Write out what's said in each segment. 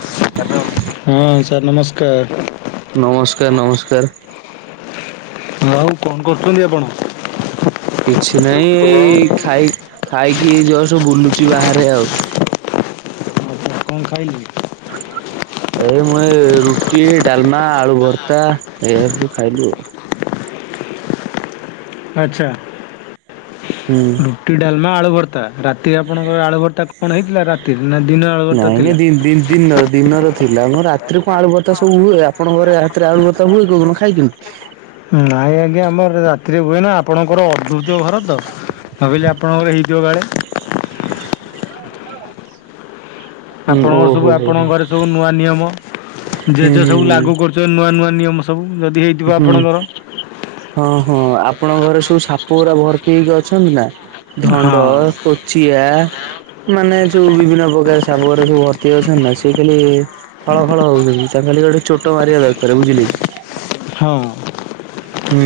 [unintelligible] ହଁ ସାର୍ ନମସ୍କାର। ନମସ୍କାର ନମସ୍କାର [unintelligible] ଆଉ କଣ କରୁଛନ୍ତି ଆପଣ? କିଛି ନାହିଁ ଏଇ ଖାଇ ଖାଇକି ଏ ଜଷ୍ଟ ବୁଲୁଛି ବାହାରେ ଆଉ। କଣ ଖାଇଲେ? ଏ ମୁଇ ଏ ରୁଟି ଡାଲମା ଆଳୁ ଭର୍ତ୍ତା ଏୟା ସବୁ ଖାଇଲୁ ଆଉ। ଆଚ୍ଛା ହୁଁ ରୁ ଟି ଡାଲମା ଆଳୁ ଭର୍ତ୍ତା ରାତିରେ ଆପଣଙ୍କର ଆଳୁ ଭର୍ତ୍ତା କଣ ହେଇଥିଲା ରା ନା ଦିନର ନାଇଁ ନାଇଁ ଦିନ ଦିନ ଦିନର ଦିନର ଥିଲା ମ ରାତିରେ କଣ ଆଳୁଭର୍ତ୍ତା ସବୁ ହୁଏ ଆପଣ ଘରେ ରାତିରେ ଆଳୁଭର୍ତ୍ତା ହୁଏ କଉ ଦିନ ଖାଇଚନ୍ତି? ନାଇଁ ଆଜ୍ଞା ଆମର ରାତିରେ ହୁଏନା ଆପଣଙ୍କର ଅଦଭୁତ ଘର ତ। ଭାବିଲି ଆପଣଙ୍କର ହେଇଥିବ କାଳେ। ହୁଁ ଆପଣଙ୍କ ଓହୋ ସବୁ ହୋ ହୋ ହୁଁ ଆପଣଙ୍କ ଘରେ ସବୁ ନୂଆ ନିୟମ ଜେଜେ ହୁଁ ସବୁ ଲାଗୁ ହୁଁ। କରୁ [unintelligible] ନୂଆ ନୂଆ ନିୟମ ସବୁ ଯଦି ହେଇ ହୁଁ ହଁ ହଁ ଆପଣଙ୍କ ଘରେ ସବୁ ସାପ ପୁରା ଭର୍ତି ହେଇକି ଅଛନ୍ତି ନା ହଁ ଧଣ୍ଡ, କୋଚିଆ ମାନେ ଜୋଉ ବିଭିନ୍ନ ପ୍ରକାର ସାପ ଘରା ସବୁ ଭର୍ତ୍ତି ଅଛନ୍ତି ନା ସେଏ ଖାଲି ହଳ ହଳ ହଉଛନ୍ତି ତାଙ୍କୁ ଖାଲି ଗୋଟେ ଚୋଟ ମାରିବା ଦରକାର ବୁଝିଲେ କି। ହଁ। ହୁଁ।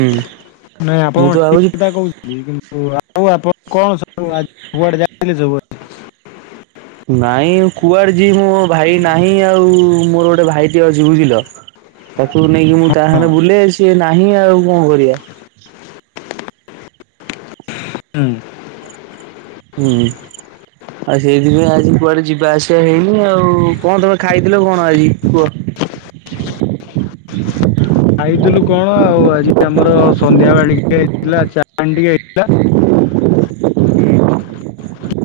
ନାଇଁ ମୁଁ ଆପଣ ତ ଠିକ ଭାବୁଛି କଥା କହୁଛନ୍ତି କିନ୍ତୁ ଆଉ ଆପଣ କଣ ସବୁ କୁଆଡେ ଯାଇଥିଲେ ସବୁଆ ନାଇଁ କୁଆଡେ ଯିବି ମୋ ଭାଇ ନାହିଁ ଆଉ ମୋର ଗୋଟେ ଭାଇଟିଏେ ଅଛି ବୁଝିଲ। [inaudible] ପାଖକୁ ନେଇକି ମୁଁ ତା ହଁ ସାଙ୍ଗରେ ବୁଲେ ସିଏ ନାହିଁ ଆଉ କଣ କରିବା। ହୁଁ। ହୁଁ। ଆଉ ସେଇଥିପାଇଁ ଆଜି କୁଆଡ଼େ ଯିବା ଆସିବା ହେଇନି ଆଉ କଣ ତମେ ଖାଇଥିଲ କଣ ଆଜି କୁହ। ଖାଇଥିଲୁ କଣ ଆଉ ଆଜି ଆମର ସନ୍ଧ୍ୟାବେଳେ ଟିକେ ହେଇଥିଲା ଚାଓମିନ ଟିକେ! ହେଇଥିଲା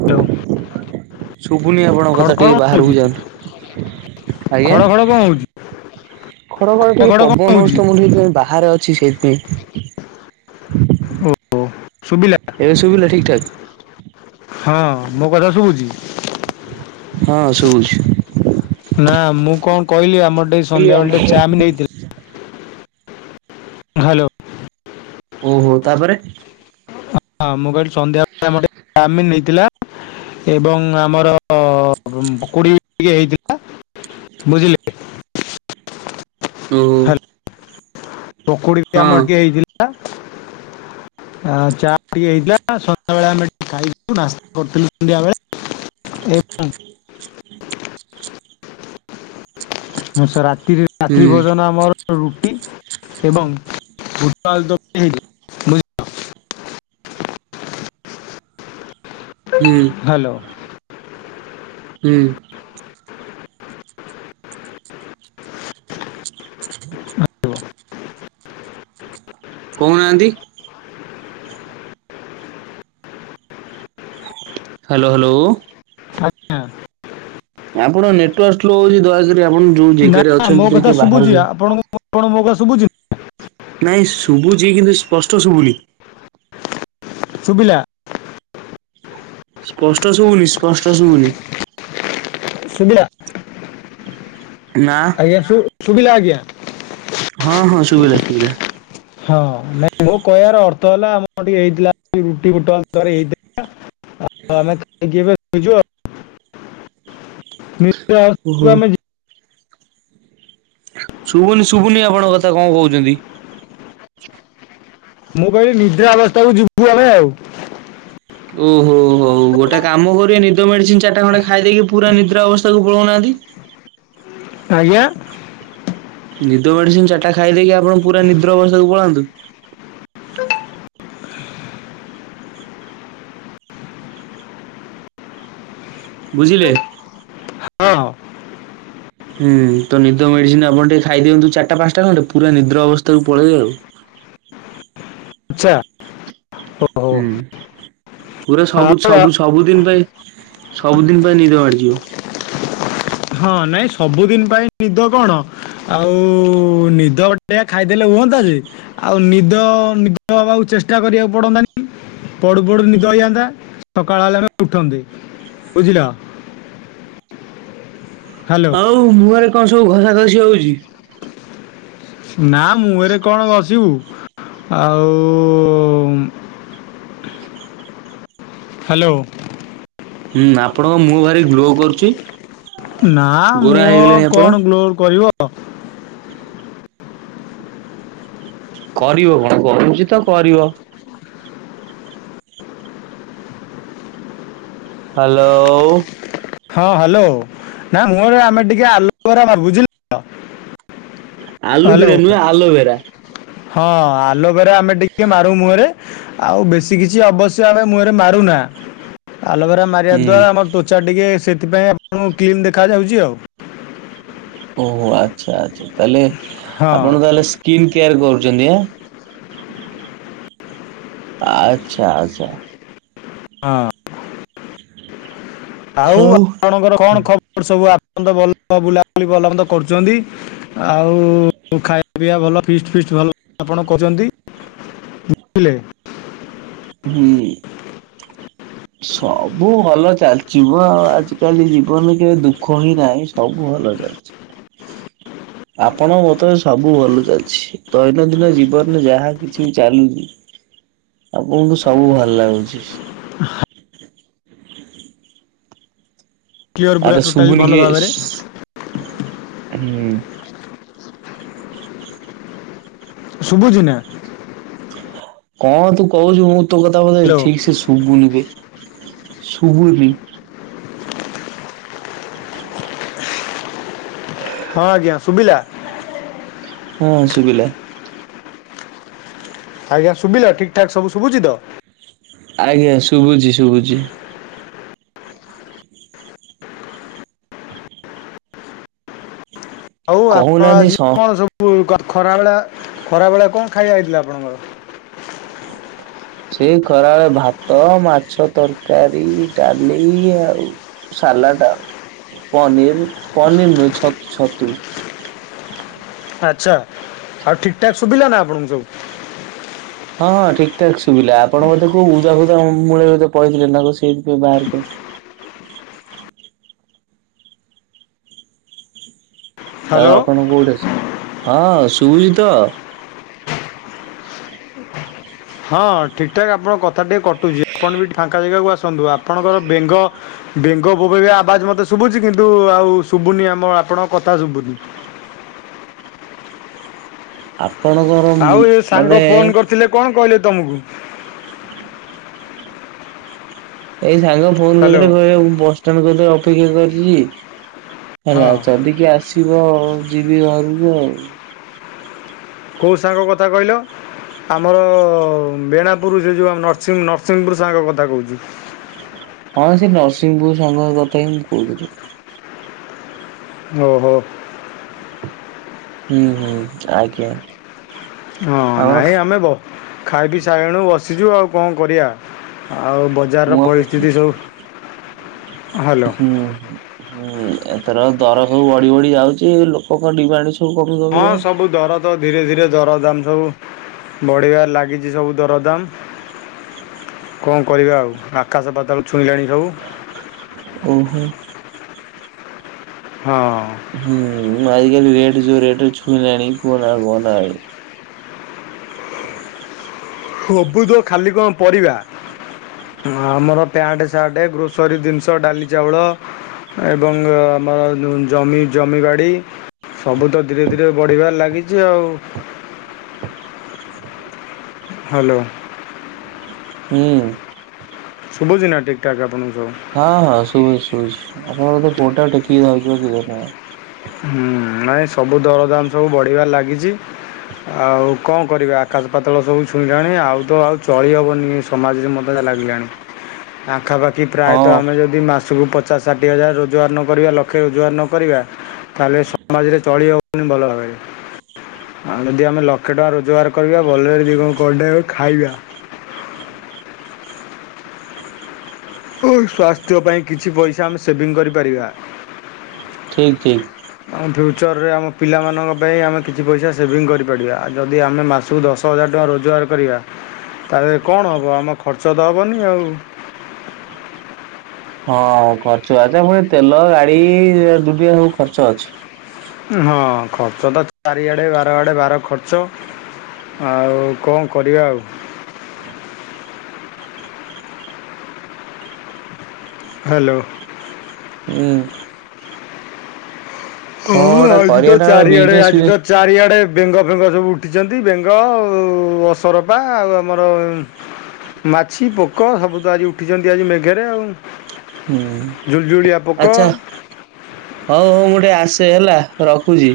ହ୍ୟାଲୋ ଶୁଭୁନି ଆପଣଙ୍କ ଖଡ଼ କଥା ଖଡ଼ ଟିକେ କଣ ବାହାରକୁ ହଉଛି ଯାଆନ୍ତୁ! ଆଜ୍ଞା ଖଡ଼ ଖଡ଼ କଣ ହଉଛି ଖରା ବେଳେ ଖଡ଼ ଟିକେ ଖଡ଼ କଣ ପବନହଉଚି ହଉଛି ତ ମୁଁ ଟିକେ ଯାଇ ବାହ ବାହାରେ ଅଛି ସେଇଥିପାଇଁ! ଓ ଓ ସୁବି! ଏବେ ସୁବିଲା ଠିକ୍ ଠାକ୍! ହଁ ମୋ କଥା ଶୁବୁଛି! ହଁ ଶୁଭୁଚି। ନା ମୁଁ କଣ କଇଲି ଆମର ଟିକେ ସନ୍ଧ୍ୟାବେେଳେ ଟିକେ ଚାମିନି ହେଇଥିଲା। ହ୍ୟାଲୋ। ଓହୋ ତାପରେ। ହଁ ମୁଁ କହିଲି ସନ୍ଧ୍ୟାବେଳେ ଆମର ଟିକେ ଚାମିନ [unintelligible] ହେଇଥିଲା। ଏବଂ ଆମର ପକୁଡ଼ି ଟିକେ ହେଇଥିଲା। ବୁଝିଲେ। ଓହୋ। ହ୍ୟାଲୋ ପକୁଡ଼ି ବି ହଁ ଆମର ଟିକେ ହେଇଥିଲା। ଆ ଚା ଟିକେ ହେଇଥିଲା ସନ୍ଧ୍ୟାବେଳେ ଆମେ ଟିକେ ଖାଇଥିଲୁ [unintelligible] ନାସ୍ତା କରିଥିଲୁ ସନ୍ଧ୍ୟାବେଳେ ଏବଂ [inaudible] ମୁଁ ସା ରାତ୍ରି ହୁଁ ଭୋଜନ ଆମର ରୁଟି ଏବଂ ବୁଟ ଆଳୁଦମ୍! ହୁଁ! ହ୍ୟାଲୋ! ହୁଁ! କହୁନାହାନ୍ତି! Hello hello! ଆଜ୍ଞା! ଆପଣ ନେଟୱର୍କ ସ୍ଲୋ ହେଉଛି ଦୟାକରି ଆପଣ ଯେଉ ନା ଜେଗାରେ ନା, ମୋ ଅଛନ୍ତି ଯାଇକି କଥା ଟିକେ ଶୁଭୁଛି ବାହାରକୁ! ଆପଣଙ୍କୁ ଆପଣ ମୋ କଥା ଶୁଭୁଚି! ନାଇଁ ଶୁଭୁଛି କିନ୍ତୁ ସ୍ପଷ୍ଟ ଶୁଭୁନି! ଶୁଭିଲା! ସ୍ପଷ୍ଟ ଶୁଭୁନି ସ୍ପଷ୍ଟ ଶୁଭୁନି! ସୁବିଲା! ନା! ଆଜ୍ଞା ସୁ ସୁୁଭିଲା ଆଜ୍ଞା! ହଁ ହଁ ଶୁଭିଲା ଶୁବିଲା! ହଁ ନାଇଁ ମୋ କହିବାର ଅର୍ଥ ହେଲା ଆମର ଟିକେ ହେଇଥିଲା ଆଜି ରୁଟି ବୁଟ ଆଳୁତରକାରି ହେଇଥିଲା! ଆମେ ଖାଇକି ଏବେ ଶୋଇଚୁ ଆଉ! ଓହୋ [inaudible] ଶୁଭୁନି ଶୁଭୁନି ଆପଣଙ୍କ କଥା କଣ କହୁଛନ୍ତି! ମୁଁ କହିଲି ନିଦ୍ରା ଅବସ୍ଥାକୁ ଯିବୁ ଆମେ ଆଉ! ଓହୋ ହୋ ହୋ! ହଉ ଗୋଟେ କାମ କରିବେ ନିଦ ମେଡିସିନ ଚାରିଟା ଖଣ୍ଡେ ଖାଇ ଦେଇେଇକି ପୁରା ନିଦ୍ରା ଅବସ୍ଥାକୁ ପଳଉନାହାନ୍ତି! ଆଜ୍ଞା! ନିଦ ମେଡ଼ିସିନ୍ ଚାରିଟା ଖାଇ ଦେଇକି ଆପଣ ପୁରା ନିଦ୍ର ଅବସ୍ଥାକୁ ପଳାନ୍ତୁ। ବୁଝିଲେ? ହ। ହୁଁ ତ ନିଦ ମେଡ଼ିସିନ୍ ଆପଣ ଟିକେ ଖାଇଦିଅନ୍ତୁ ଚାରିଟା ପାଁଶଟା ଖଣ୍ଡେ ପୁରା ନିଦ୍ର ଅବସ୍ଥାକୁ ପଳେଇ ଆଉ। ଚ୍ଛା। ହୁଁ ପୁରା ସବୁ ଆଉ ଆ- ସବୁ ସବୁଦିନ ପାଇଁ ସବୁଦିନ ପାଇଁ ନିଦ ମାଡ଼ିିଯିବ। ହଁ ନାଇଁ ସବୁଦିନ୍ ପାଇଁ ନିଦ କଣ ଆଉ ନିଦ ବଟିଆ ଖାଇଦେଲେ ହୁଅନ୍ତା ଯେ। ଆଉ ନିଦ ନିଦ ହବାକୁ ଚେଷ୍ଟା କରି ଆଉ ପଡ଼ନ୍ତାନି। ପଡ଼ୁ ପଡ଼ୁ ନିଦ ହେଇଯଆନ୍ତା ସକାଳ ହେଲେ ଆମେ ଉଠନ୍ତେ, ବୁଝିଲ? ହ୍ୟାଲୋ ହଉ ମୁହଁରେ କଁ ସବୁ ଘଷା ଘସି ହୋଉଚି? ନାଁ ମୁହେଁରେ କଣ ଘସିବୁ ଆଉ ହାଲୋ। ହୁଁ ଆପଣଙ୍କ ମୁହଁ ଭାରି ଗ୍ଲୋ କରୁଚି। ନାଁ ମୁହଁ କଣ ଗ୍ଲୋ କରିବ? କରିବ କଣ କରୁଚି ତ କରିବ? ହାଲୋ। ହଁ ହାଲୋ ନାଁ ମୁହଁରେ ଆମେ ଟିକେ ଆଲବରା ମାରୁ ବୁଝିଲୁ? ହାଲୋ ଆଲୁବିରା ନୁହେଁ ଆଲୋଭେରା। ହଁ ଆଲବେରା ଆମେ ଟିକେ ମାରୁ ମୁହଁରେ। ଆଉ ବେଶୀ କିଛି ଅବଶ୍ୟ ଆମେ ମୁହଁରେ ମାରୁନା। ଆଲବେରା ମାରିବା ଦ୍ୱାରା ହୁଁ ଆମର ତ୍ୱଚା ଟିକେ ସେଥିପାଇଁ ଆପଣଙ୍କୁ କ୍ଲିନ୍ ଦେଖାଯାଉଚି ଆଉ। ଓହୋ ଆଚ୍ଛା ଆଚ୍ଛା ତାହଲେ ହଁ ଆପଣ ତାହେଲେ ସ୍କିନ୍ କେୟାର କରୁଚନ୍ତି ଆ? ତା ଆଚ୍ଛା ଆଚ୍ଛା। ହଁ। ଆଉ ହଉ ଆପଣଙ୍କର କଣ ଖବର ସବୁ ଆପଣ ତ ଭଲ ବୁଲାବୁଲି ଭଲମନ୍ଦ କରୁଚନ୍ତି? ଆଉ ଖାଇବା ପିଇବା ଭଲ ଫିଷ୍ଟ ଫିଷ୍ଟ ଭଲ ଆପଣ କଚନ୍ତି। ଉହୁଲେ ହୁଁ। ସବୁ ଭଲ ଚାଲଚି ମ ଆଉ ଆଜିକାଲି ଜୀବନ କେବେ ଦୁଃଖ ହିଁ ନାହିଁ ସବୁ ଭଲ ଚାଲଚି। ଆପଣଙ୍କ ମତରେ ସବୁ ଭଲ ଚାଲିଚି ଦୈନନ୍ଦିନ ଜୀବନରେ ଯାହା କିଛି ଚାଲ୍ ଆପଣଙ୍କୁ ସବୁ ଭଲ ଲାଗୁଚି। କ୍ଲିଅର ପୁରା ଆରେ ଟୋଟାଲି ଭଲ ଶୁବୁନିକି ଭାବରେ ଶ୍ ହୁଁ। ଶୁବୁଚି ନା? କଣ ତୁ କହୁଚୁ ମୁଁ ତୋ କଥା ମାନେ ହ୍ୟାଲୋ ଠିକସେ ଶୁ ପୁବୁନୁ ବେ ଶୁବୁଚି। ହଁ ଆଜ୍ଞା ଶୁବିଲା? ହଁ ଶୁବିଲା। ଆଜ୍ଞା ଶୁବିଲା ଠିକ୍ ଠାକ୍ ସବୁ ଶୁବୁଚି ତ? ଆଜ୍ଞା ଶୁବୁଚି ଶୁବୁଚି। ଆଉ ଆପଣ କହୁନାହାନ୍ତି ଆଜି ସ କଣ ସବୁ ଖ ଖରାବେଳେ ଖରାବେଳେ କଁ ଖାଇବା ହେଇଥିଲା ଆପଣଙ୍କର? ସେ ଖରାଏଳେ ଭାତ, ମାଛ ତରକାରୀ, ଡାଲି ଆଉ ସାଲାଟ୍ ଆଉ ପନିର୍ ପନିର୍ ନୁହେଁ ଛତୁ ଛତୁ। ଆଚ୍ଛା ଆଉ ଠିକ୍ ଠାକ୍ ଶୁବିଲା ନା ଆପଣୁଙ୍କୁ ସବୁ? ଳହଁ ଠିକ୍ ଠାକ୍ ଶୁବିିଲା ଆପଣ ଓଧେ କୋଉ ଉଦା ଫୁଦା ମୂଳେ ଓଧେ ପଳେଇଥିଲେ ନା କ ସେଇଥିପାଇଁ ବାହାରିକି ଆସ ଆଉ ହ୍ୟାଲୋ ଆପଣଙ୍କୁ ଓଟେ ସେ ହଁ ଶୁବୁଚି ତ? ହଁ ଠିକ୍ ଠାକ୍ ଆପଣଙ୍କ କଥା ଟିକେ କଟୁଚି ଆପଣ ବି ଫାଙ୍କା ଜେଗାକୁ ଆସନ୍ତୁ ଆପଣଙ୍କର ବେଙ୍ଗ ବେଙ୍ଗ ବୋବେଇବା ଆବାଜ ମତେ ଶୁବୁଚି କିନ୍ତୁ ଆଉ ଶୁବୁନି ଆମ ଆପଣଙ୍କ କଥା ଶୁବୁନି। ଆପଣଙ୍କର ମୁ ମାନେ ଥିଲେ କଣ କହିଲେ ତମକୁ। ଏଇ ସାଙ୍ଗ ଫୋନ ହ୍ୟାଲୋ କରିଥିଲେ କହିଲେ ମୁଁ ବସଷ୍ଟାଣ୍ଡ କତିରେ ଅପେକ୍ଷା କରିଛି। ହଁ ହେଲା ଯଦି କିଏ ଆସିବ ଯିବି ଘରକୁ ଆଉ। କୋଉ ସାଙ୍ଗ କଥା କହିଲ। ଆମର-ଅ-ଅ-ଅ ବେଣାପୁର ସେ ଯୋଉ ଆମ ନରସିଂ ନରସିଂପୁର ସାଙ୍ଗ କଥା କହୁଛି। ହଁ ସେ ନରସିଂହପୁର ସାଙ୍ଗ କଥା ହିଁ ମୁଁ କହୁଥିଲି। ଓହୋ। ହୁଁ ହୁଁ ଆଜ୍ଞା। ହଁ ଆମର ନାଇଁ ଆମେ ବ ଖାଇ ପି ସାରିଲୁଣୁ ବସିଛୁ ଆଉ କଣ କରିବା ଆଉ ବ ବଜାରର ମୁଁ ପରିସ୍ଥିତି ସବୁ ହ୍ୟାଲୋ ହୁଁ ହୁଁ। ହୁଁ ଏଥର ଦର ସବୁ ବଢି ବଢି ଯାଉଛି ଲୋକ ଙ୍କ ଡିମାଟ ସ ହଁ ସବୁ ଦର ତ ଧୀରେ ଧୀରେ ଦରଦାମ ସବୁ ବଢ଼ିବାରେ ଲାଗିଚି ସବୁ ଦରଦାମ। କଣ କରିବା ଆଉ ଆକାଶ ପାତାଳ ଛୁଇଁଲାଣି ସବୁ। ଓହୋ। ହଁ। ହୁଁ ଆଜିକାଲି ରେଟ ଜୋଉ ରେଟ ଛୁଇଁଲାଣି କୁହ ନା ଆଉ କୁହନା ଆଉ। ହବୁତ ଖାଲି କଣ ପରିବା। ଆମର ପ୍ୟାଣ୍ଟ, ସାର୍ଟ, ଗ୍ରୋସରୀ ଜିନିଷ ଡାଲି, ଚାଉଳ। ଏବଂ ଆମର ଯୋଉ ଜମି ଜମିବାଡ଼ି। ସବୁ ତ ଧୀରେ ଧୀରେ ବଢିବାରେ ଲାଗିଛି ଆଉ। ହାଲୋ। ହୁଁ। ଶୁବୁଚି ନା ଠିକ୍ ଠାକ୍ ଆପଣଙ୍କୁ? ହଁ ହଁ ଶୁଭୁଚି ଶୁଭୁଚି ଆପଣଙ୍କ ବୋଧେ ଫୋନ୍ ଟା ଟେକିକି ଧରିଛନ୍ତି ବୋଧେ ହୁଁ ନାଇଁ ସବୁ ଦରଦାମ ସବୁ ବଢିବାରେ ଲାଗିଛି। ଆଉ କଣ କରିବା ଆକାଶ ପାତଳ ସବୁ ଛୁଇଁଲାଣି ଆଉ ତ ଆଉ ଚଳିହବନି। ସମାଜରେ [unintelligible] ଲାଗିଲାଣି ଆଖାପାଖି ପ୍ରାୟତଃ ହଁ ଆମେ ଯ ଯଦି ମାସକୁ ପଚାଶ ଷାଠିଏ ହଜାର ରୋଜଗାର ନ କରିବା ଲକ୍ଷେ ରୋଜଗାର ନ କରିବା ତାହେଲେ ସମାଜରେ ଚଳି ହବନି ଭଲ ଭାବରେ। ଆଉ ଯଦି ଆମେ ଲକ୍ଷେ ଟଙ୍କା ରୋଜଗାର କରିବା ଭଲରେ ଦି ଗୁ ଗଣ୍ଡେ ହଉ ଖାଇବା। ଓ ସ୍ଵାସ୍ଥ୍ୟ ପାଇଁ କିଛି ପଇସା ଆମେ ସେଭିଂ କରିପାରିବା। ଠିକ୍ ଠିକ୍। ଆମ ଫ୍ୟୁଚରରେ ଆମ ପିଲାମାନଙ୍କ ପାଇଁ ଆମେ କିଛି ପଇସା ସେଭିଙ୍ଗ କରିପାରିବା। ଆଉ ଯଦି ଆମେ ମାସକୁ ଦଶ ହଜାର ଟଙ୍କା ରୋଜଗାର କରିବା ତାହେଲେ କଣ ହେବ ଆମ ଖର୍ଚ୍ଚ ତ ହେବନି ଆଉ। ହଁ-ଅ-ଅ-ଅ ଖର୍ଚ୍ଚ ଆଚ୍ଛା ପୁଣି ତେଲ ଗାଡି-ଇ-ଇ-ଇ ଦୁନିଆ ସବୁ ଖର୍ଚ୍ଚ ଅଛି। ହଁ ଖର୍ଚ୍ଚ ତ ଚାରିଆଡ଼େ ବାର ଆଡ଼େ ବାର ଖର୍ଚ୍ଚ ଆଉ କଣ କରିବା ଆଉ। ହାଲୋ। ହୁଁ। କଣ ହଁ-ଅ-ଅ ଗୋଟେ ଆଜି ତ କରିବା ନା ଚାରିଆଡେ ବିଜନେସ ଆଜି ତ ଚାରିଆଡ଼େ ବେଙ୍ଗ ଫେଙ୍ଗ ସବୁ ଉଠିଛନ୍ତି ବେଙ୍ଗ-ଅ-ଅ-ଅ ଅସରପା ଆଉ ଆମର-ଅ ମାଛି ପୋକ ସବୁ ତ ଆଜି ଉଠିଛନ୍ତି ଆଜି ମେଘରେ ଆଉ। ହୁଁ ଜୁଳୁଜୁଳିଆ ପୋକ। ଆଚ୍ଛା ହଉ ହଉ ମୁଁ ଟିକେ ଆସେ ହେଲା ରଖୁଛି।